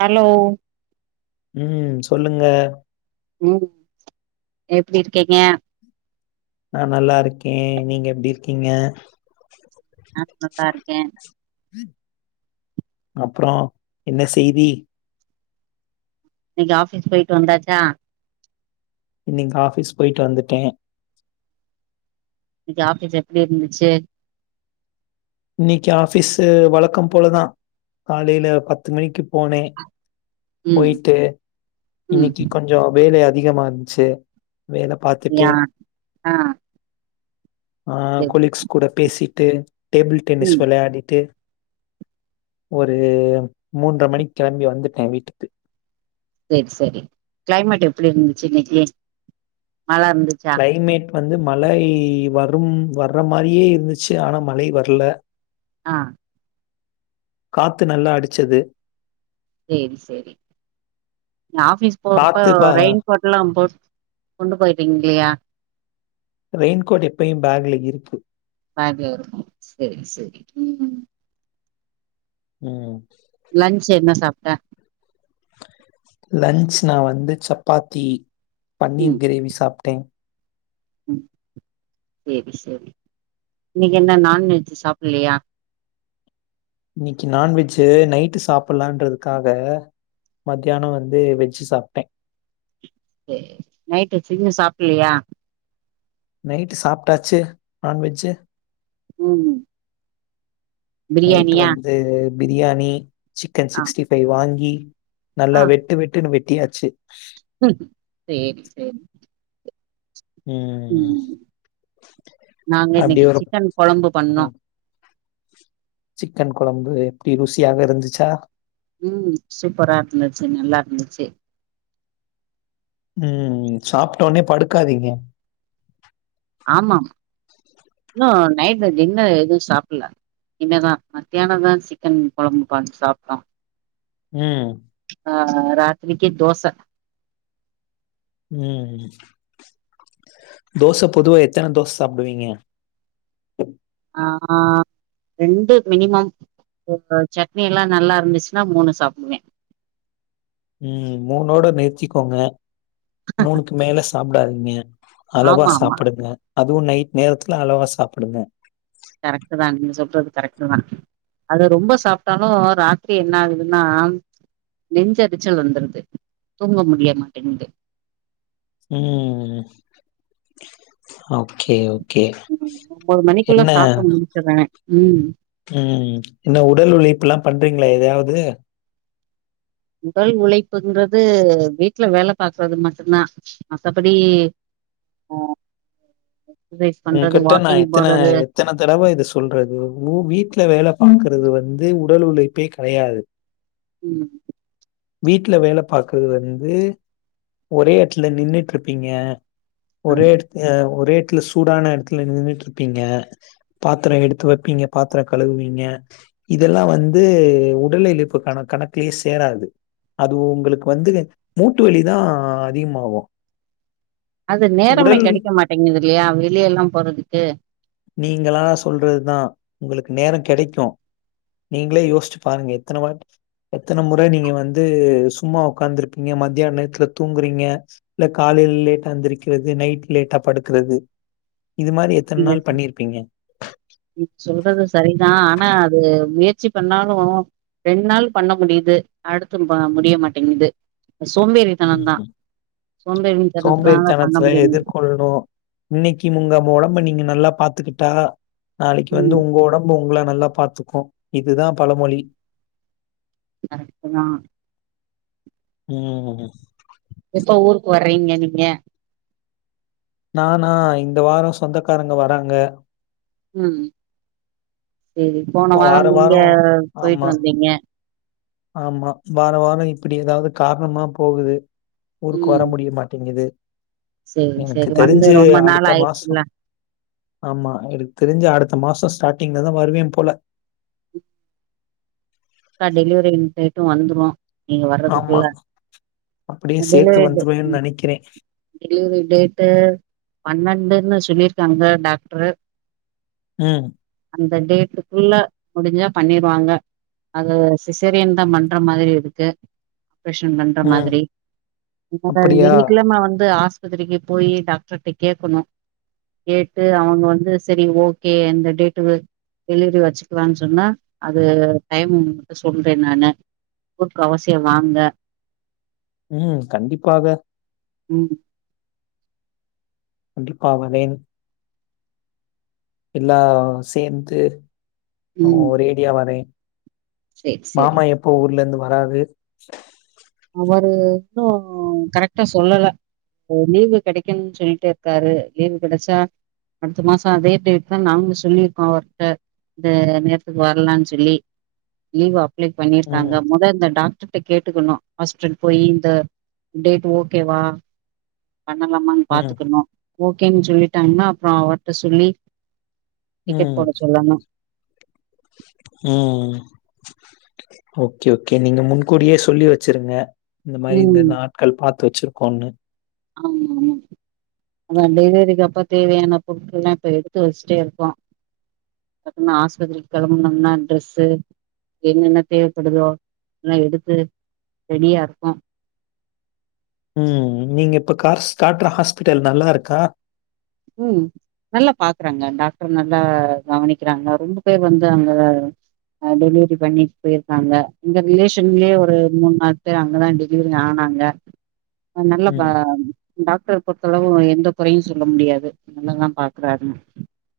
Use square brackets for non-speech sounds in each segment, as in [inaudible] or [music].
Hello ம் சொல்லுங்க ம், எப்டி இருக்கீங்க? நா நல்லா இருக்கே நீங்க எப்டி இருக்கீங்க நா நல்லா இருக்கே அப்புறோ, என்ன செய்தி? நீங்க ஆஃபிஸ் போயிட்டு வந்தாச்சா இன்னைக் ஆஃபிஸ் போயிட்டு வந்துட்டே இன்னைக்கு ஆஃபிஸ் எப்டி இருந்துச்சு? இன்னைக்கு ஆபீஸ் வழக்கம்போலதா காலைல பத்து மணிக்கு போனே ம் போயிட்டு ம் இன்னைக்கி கொஞ்சோ வேலை அதி அதிகமா இருந்ச்சு வேல பாத்துட்டு யா ஆ ஆ, சரி கொலீக்ஸ் கூட பேசி ட்டு டேபிள் டென்னிஸ் ம் விளையாடிட்டு ஒரு மூன்ற மணிக் கெளம்பி வந்துட்டே வீட்டுக்கு சரி சரி க்ளைமேட் எப்படி இருந்துச்சு இன்னைக்கு மழ இருந்துச்சா கிளைமேட் வந்து மழை வரும் வர்ற மாரியே இருந்துச்சு ஆனா மழை வரல ஆஹ் காத்து நல்லா அடிச்சது சேரிசேரி ஆஃபீஸ் போறப்ப காத்து பா ரெயின் கோட் எல்லா போட் கொண்டு போயறீங்கையா ரெயின்கோட் எப்பயு பேக்ல இருக்கு பேக்ல இருக்கு சரி சரி உம் லன்ச் என்ன சாப்ட்ட லன்ச் நா வந்து சப்பாத்தி பன்னீர் கிரேவி சாப்ட்டே உம் சேரி சரி இன்னைக்கு என்ன நான்வெஜ் சாப்பிலையா இன்னைக்கு நான்வெஜு நைட்டு சாப்பிடலான்றதுக்காக மத்தியானோ வந்து வெஜ்ஜு சாப்பிட்டே சேர் நைட்டு [unintelligible] சாப்பலையா நைட்டு சாப்ட்டாச்சு நான்வெஜ்ஜு உம் நைட் வந்து பிரியாணி சிக்கன் ஆ சிக்ஸ்டி ஃபைவ் வாங்கி ஆ நல்லா வெட்டு வெட்டுன் வெட் டியாச்சு சேரி சேரி ம் உம் நாங்க அப்டியே இன்னிக்கு ஒரு சிக்கன் கொழம்பு பண்ணோம் ம் சிக்கன் கொம்பு எப்டி ருசியாக இருந்துச்சா உம் சூப்பரா இருந்துச்சு நல்லார்ந்துச்சு உம் சாப்ட்டோன்னே படுக்காதிங்க ஆமா இன்னு நைட்ல டின்னர் எதும் சாப்புட்ல இன்னதா மத்யானந்தா சிக்கன் கொழம்பு பண் சாப்ட்டோ உம் ஆ ராத்ரிக்கி தோச உம் தோச பொதுவா எத்தன தோஸ் சாப்டுவிங்க ஆ ரெண்டு மினிமம் சட்னி எல்லா நல்லாருந்துச்னா மூணு சாப்டுவே உம் மூணோட நிற்திக்கோங்க மூணுக்கு மேல சாப்டாத் மியா அளவா ஆமா ஆமா சாப்டுங்க அதுவு நைட் நேரத்ல அளவா சாப்டுங்க கரெக்ட்டு தா நீங்க சொல்றது கரெக்ட்டு தா அது ரொம்ப சாப்ட்டாலு ராத்ரி என்ன ஆகுதுன்னா நெஞ்செரிச்சல் வந்துருது தூங்க முடிய மாட்டேங்குது ம் ஓகே ஓ கே ம், ஒன்பது மணிக்குள்ள என்ன சாப்ட்டு முடிச்சிடுறே ம் உம் என்ன உடல் உழைப்புலா பண்றிங்களா எத்தாவ் யேது உடல் உழைப்புன்றது வீட்ல வேல பாக்றது மட்டுதா மத்தபடி அ உங்கிட்ட நா எத்தன எத்தன தடவ இத சொல்றது ஊ வீட்ல வேல பாக்றது வந்து உடல் உழைப்பே கெடயாது உம் வீட்ல வேல பாக்றது வந்து ஒரே எட்த்ல நின்னுட்ருப்பிங்க ஆ ஒரு எட்த்ங்க ஒரே ட்ல சூடான எடத்ல நின்னுட்ருப்பிங்க பாத்ரோ எடுத்து வெப்பிங்க பாத்ரோ கழுவீங்க இதெல்லா வந்து உடல் எழுப்பு கண கணக்லயே சேராது அதுவு உங்களுக்கு வந்து மூட்டுவலிதா அதிகமாகு அது நேரமே கேடிக்க மாட்டேங்குதுல்லயா வெளியலாம் போறதுக்கு நீங்களா சொல்றதுதா உங்களுக்கு நேரோ கெடைக்கு நீங்ளே யோஸ்ச்சு பாருங்க எத்தன வாட் எத்தன முற நீங்க வந்து சும்மா உக்காந்துருப்பிங்க மத்யான் நேர்த்ல தூங்குறிங்க இல்ல காலேல் லேட்டா எந்திர்க்கிறது நைட் லேட்டா படுக்றது இது மாறி எத்தன் நீங்க நாள் பண்ணிருப்பிங்க சொல்றது சரிதா ஆனா அது முயற்ச்சி பண்ணாலூ ரெண்ட் நாள் பண்ண முடியிது அடுத்து பா முடிய மாட்டேங்து சோம்பேறித்தனத்துனால பண்ண சோம்பேறிதனத்ல முடியல எதிர்கொள்ணூ இன்னிக்கி முங்க ஒடம்ப நீங்க நல்லா பாத்துக்குட்டா நாளிக்கு வந்து ம் உங்க ஒடம்பு உங்ள நல்லாப் பாத்துக்கு இதுதா பழமொழி கரெக்டு தா உஹம் எப்போ ஊருக்கு வர்றீங்க நீங்க நானா இந்த வாரம் சொந்தக்காரங்க வராங்க உம் செரி போன வாரம் நீங்க போயிட்டு ஆமா, வந்தீங்க ஆமா வார வாரம் இப்பிடி எதாவ்து காரணமா போகுது ஊருக்கு வர ம் முடிய மாட்டேங்குது செரி எனக்கு செரி வந்து தெரிஞ்சு ரொம்ப நாள் அடுத்த மாசம் ஆயிடுச்சுல்ல ஆமா எனக்கு தெரிஞ்சு அடுத்த அ மாசம் ஸ்டார்டிங்லதா வருவே போல டெலிவெரி டேட்டும் வந்துரு நீங்க ஆமா. வர்றதுக்குள்ள அப்படியே சேர்த்து டெலிவரி வந்துருவேன்னு நினைக்கிறேன். டெலிவரி டேட்டு பன்னெண்டுன்னு சொல்லிரு ங்க டாக்டரு ஹம் இந்த டேட்டுக்குள்ள முடிஞ்சா பண்ணிருவாங்க அது சிசரியன் தா பண்ற மாரி இருக்கு ப்ரேஷன் பண்ற ம். மாத்ரி [unintelligible] அப்படியா? வெள்ளிக்கெழம வந்து ஆஸ் பத்திரிக்கு போய் டாக்டர்ட்ட கேக்கணூ கேட்டு அவுங்க வந்து செரி ஓகே எந்த டேட்டு டெலிவரி வச்சுக்கலான் சொன்னா அது டைம் [inaudible] சொல்றே நானு ஊர்க்கு அவசியோ வாங்க. ம் கண்டிப்பாக ம் ண்டிப்பாவனேன் எல்லா சேந்து ம் ஓ ரேடியா வரே சேரி சேரி மாமா எப்போ ஊர்லேந்து வராரு வ வர் இன்னூ கரெட்டா சொல்லல உ லீவு கெடைக்குன் சொல்லிட்டேருக்காரு லீவு கெடைச்சா அடுத்த மாசோ அதே டேட் தா நாங்களூ சொல்லிருக்கோ அவர்ட்ட இந்த நேரத்துக்கு வரலான் சொல்லி லீவு அப் ப் ளை பண்ணிருக்காங்க ம், மொத அந்த டாக்டர் ட கேட்டுக்கணூ ஹாஸ்ப்டல் போயி இந்த டேட் ஓகேவா பண்ணலாமான்னு ம், பாத்துக்கணூ ஓகேன் சொல்லிட்டாங்கன்னா அப் அப்றோ அவட்ட சொல்லி டிக்கெட் ம், போட சொல்லாமா ம் ஓகே ஓகே நீங்க முன்கூடியே சொல்லி வச்சிருங்க இந்த மாரி இந்த நாட்கள் பாத்து வச்சிரு கோன்னு ஆமாமாம் அதா டெலிவரிக்கு அப்ப தேவையான பொருட்கள்லா இப்ப எடுத்து வச்சுட்டேருக்கோ அப்பத்னா ஆஸ்பத்திரி கெளம்புணூனா ட்ரெஸ்ஸு என்னென்ன தேவப்படுதோ எல்லா எடுத்து ரெடியா இருக்கோ ம் நீங்க இப்ப கார்ஸ் காட்டுற ஹாஸ்பிட்டல் நல்லாருக்கா ம் நல்லா பாக்குறாங்க டாக்டர் நல்லா கவனிக்கிறாங்க ரொம்ப பேர் வந்து அங்க டெலிவரி பண்ணிட் போயிருக்காங்க எங்க ரிலேஷன்லயே ஒரு மூண் நால் பேர் அங்கதா டெலிவரி ஆனாங்க நல்ல பா ம். டாக்டர் பொறுத்தளவூ எந்த கொறையூ சொல்ல முடியாது நல்லதா பாக்குறாருன்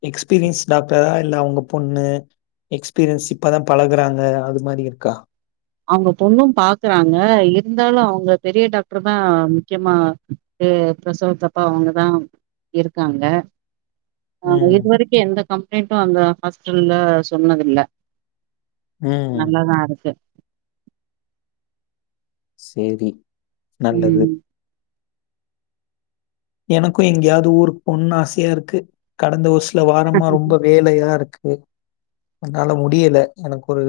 எக்ஸ்பீரியன்ஸ் டாக்டரா இல்ல அவங்க பொண்ணு எக்ஸ்பீரியன்ஸ் இப்பதா பழகுறாங்க அது மாரி இருக்கா அவங்க பொண்ணூ பாக்குறாங்க இருந்தாலூ அவங்க பெரிய டாக்டர் தா முக்கியமா பி ப்ரசோத்தப்பா அவங்கதா இருக்காங்க ஆ ம், இது வரைக்கூ எந்தக் கம்ப்ளைண்ட்டூ அந்த ஹாஸ்பிட்டல்ல சொன்னதில்ல ம். நல்லாதா இருக்கு செரி நல்லது ம் எனக்கூ எங்கயாவ்து ஊருக்கு போணூன் ஆசையா இருக்கு கடந்த வர்ஷ் ல வாரமா ரொம்ப வேலையாருக்கு அத்னால முடியல எனக்கு ஒரு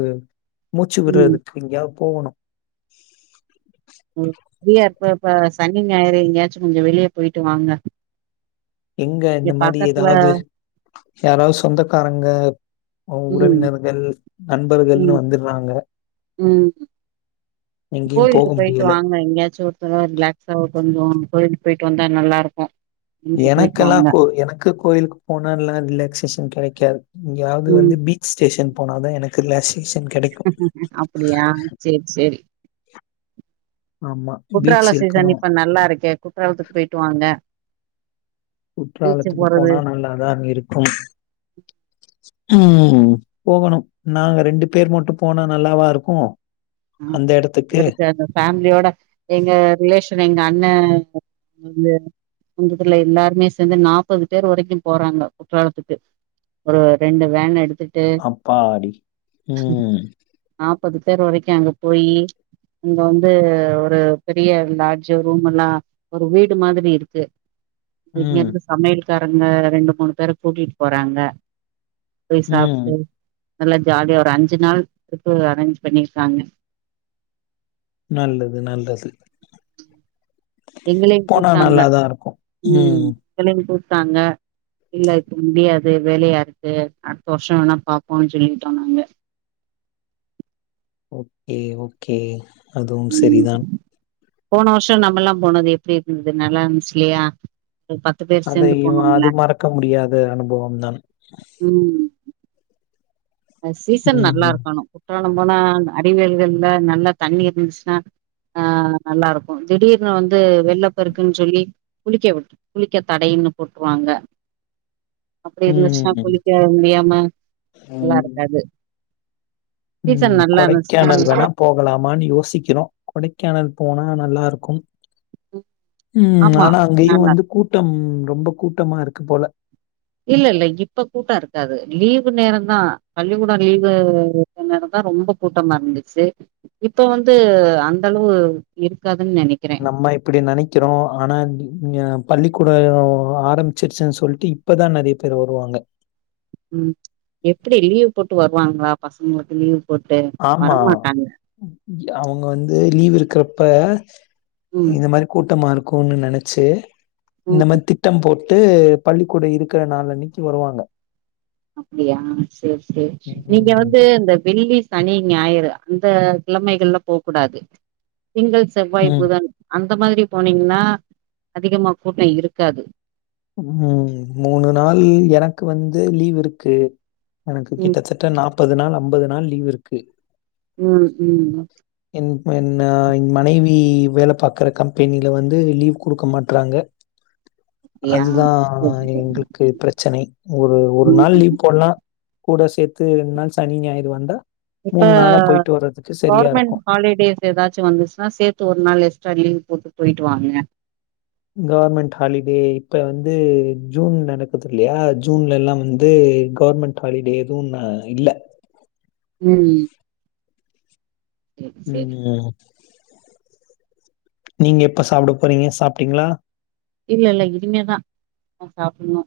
மூச்சு ம் விடுறதுக்கு எங்கயாவ்து போவணூ ஃபிரியா இருப்ப இப்ப சனி ஞாயிறு எங்கயாச்சும் கொஞ்சம் வெளியே போயிட்டு வாங்க எங்க இந்த இங்க மாரி பக்கத்துல ஏதாவது யாராவது சொந்தக்காரங்க உம் உறவினர்கள், நண்பர்கள்னு உம் வந்துடுறாங்க. உம் எங்கேயும் போக கோயிலுக்கு போயிட்டு முடியல. வாங்க எங்கேயாச்சும் ஒருத்த ரிலாக்ஸட்டு வந்தோம் கோவில்கு போயிட்டு வந்தா நல்லா இருக்கும் எனக்கெல்லாம் கோ எனக்கு கோயிலுக்கு போனா எல்லாம் ரிலாக்சேஷன் கிடைக்கும் க இங்யாவது வந்து பீச் டேஷன் போன தான் எனக்கு ர அப்படியா செரி செரி ஆமா பீச் குற்றால சீசன் இருக்கணும். இப்ப நல்லா இருக்கே குற்றாலத்துக்கு போயிட்டு வாங்க பீச்சு குற்றாலத்துக்கு போறது போனா நல்லாதான் இருக்கும் உம் போகணும் நாங்க ரெண்டு பேர் மட்டும் போனா நல்லாவா இருக்கும் அ அந்த இடத்துக்கு. [unintelligible] ஃபேமிலியோட எங்க ரிலேஷன் எங்க அண்ண [unintelligible] எல்லாருமே சேர்ந்து நாற்பது பேர் வரைக்கும் போறாங்க குற்றாலத்துக்கு ஒரு ரெண்டு வேன் எடுத்து அப்பாடி உம் பது பேர் வரைக்கும் அங்க போயி இங்க வந்து ஒரு பெரிய லாஜ்ஜ் ரூம் எல்லாம் ஒரு வீடு மாதிரி இருக்கு ம், இங்கேர்ந்து சமயல் காருங்க ரெண்டு மூணு பேர கூட்டிட்டு போறாங்க ம். போய்சாப்ட்டு நல்லா ஜாலியா ஒரு அஞ்சு நாள் ட்ரிப்பு அரேஞ்ச் பண்ணி சாங்க நல்லது நல்லது எங்களையும் போனா கூப்பிட்டாங்க நல்லா தான் இருக்கும். உம் ம். எங்களையும் கூ ட்டாங்க இல்ல இப்ப முடியாது வேலையா இருக்கு அடுத்த வருஷம் வேனா பாப்போனுஞ் சொல்லிட்டோம் நாங்க ஓகே ஓகே அதுவும் ம் சரிதான் போன வருஷம் நம்மல்லாம் போனது எப்படி இருந்தது நல்லா இருஞ்ச்சிலியா அதையும் அது மறக்க முடியாத அனுபவம் தான் ம் சீசன் ம், நல்லா இருக்கணும் ம் போனா அடிகள்கல்ல நல்லா தண்ணி இருந்துச்சுன்னா ஆஹ் நல்லாருக்கும் திடீர்னு வந்து வெள்ள பெருக்குன்ச்சொல்லி குளிக்க வி குளிக்க தடைனு போட்டுருராங்க அப்டி ம், இருந்துச்சுன்னா ம், குளிக்க முடியாம நல்லா இருக்காது சீசன் ம் நல்லா கொடைக்கானல் இருந்துச்சுன்னா வேணா போகலாமான் யோசிக்கிறோம் கொடை கேனல் போனா நல்லா இருக்கும் உம் ஆமா ஆனா அங்கயும் நல்லா வந்து கூட்டம் ரொம்ப கூட்டமாருக்கு போல இல்லல்ல இப்ப கூட்டோருக்காது லீவு நேரந்தா பள்ளிக்கூடம் லீவு நேரந்தா ரொம்ப கூட்டமா இருந்துச்சு இப்ப வந்து அந்த அளவு இருக்கா நம்ம இப்படி நெனைக்கிறோம் ஆனா பள்ளிக்கூட ஆரம்பிச்சிருச்சுன் சொல்ட்டு இப்பதா நெறைய பேர் வருவாங்க உம் எப்பிடி லீவ் போட்டு வருவாங்களா பசங்களுக்கு லீவ் போட்டு ஆமா வரமாட்டாங்க அவுங்க வந்து லீவு இருக்கிறப்ப ம் இத மாறி கூட்டமாரு கோனு நெனச்சு இந்த ம் மாரி திட்டம் போ ட்டு பள்ளிக்கூடம் இருக்கற நாளனிக்கி வருவாங்க அப்புடியா சேர் சேரி நீங்க ம். வந்து இந்த வெள்ளி சனி ஞாயிறு அந்த கிழமைகள்ல போ கூடாது திங்கள் செவ்வாய் ம். புதன் அந் அந்த மாதிரி போனீங்கனா அதிகமா கூட்டம் இருக்காது ம் மூணு நாள் எனக்கு வந்து லீவ் இருக்கு எனக்கு ம் கிட்டத்தட்ட நாப் ப்பது நாள் அம்பது நாள் லீவு இருக்கு ம், ம் ம், என் மனைவி வேலை பாக்கற கம்பெனில வந்து லீவ் குடுக்க மாட்றாங்க அப்டியா அதுதா சேரி சேரி எங்களுக்கு பிரச்சனை ஒரு ஒரு நாள் ம் லீவ் போட்லா கூட சேத்து ரெண்டுநாள் சனி ஞாயிறு வந்தா இப்ப நாளா போயிட்டு வர்றதுக்கு சரியா கவர்மெண்ட் இருக்கும். ஹாலிடேஸ் ஏதாச்சு வந்துச்சுன்னா சேத்து ஒரு நாள் எக்ஸ்ட்ரா லீவ் போட்டு போயிட்டு வாங்க கவர்மெண்ட் ஹாலிடே இப்ப வந்து ஜூன் நடக்குது இல்லையா ஜூன்ல எல்லா வந்து கவர்மெண்ட் ஹாலிடே எதுவு இல்ல ம் சேரி சேரி ம் நீங்க எப்ப சாப்ட போறீங்க சாப்ட்டீங்களா இல்ல இல்ல இனிமேதா நா சாப்புட்ணு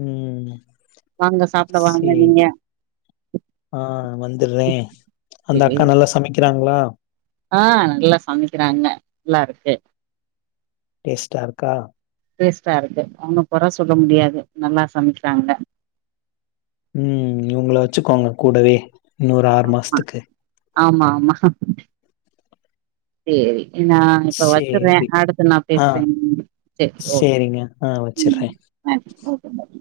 ம் வாங்க சாப்ட வாங்க நீங்க சரி. ஆ வந்துடுறேன். அந்த சேரி அக்கா நல்லா சமைக்கிறாங்களா? ஆ நல்லா சமைக்கிறாங்க நல்லாருக் ஏ டேஸ்டார்கா டேஸ்ட்டாருக்கு அவங்க கொற சொல்ல முடியாது நல்லா சமைக்கிறாங்க உம் இவுங்கள வச்சுக்கோங்க கூடவே இன்னொரு ஆறு ஆமா மாஸத்துக்கு ஆமா ஆமா சேரி நான் இப்ப வச்சறேன் சரி. அடுத்து நான் ஆ. பேசுறேன் ம் சரி சரிங்க. ஆ ஓகே வச்சுர்றேன். நன்றி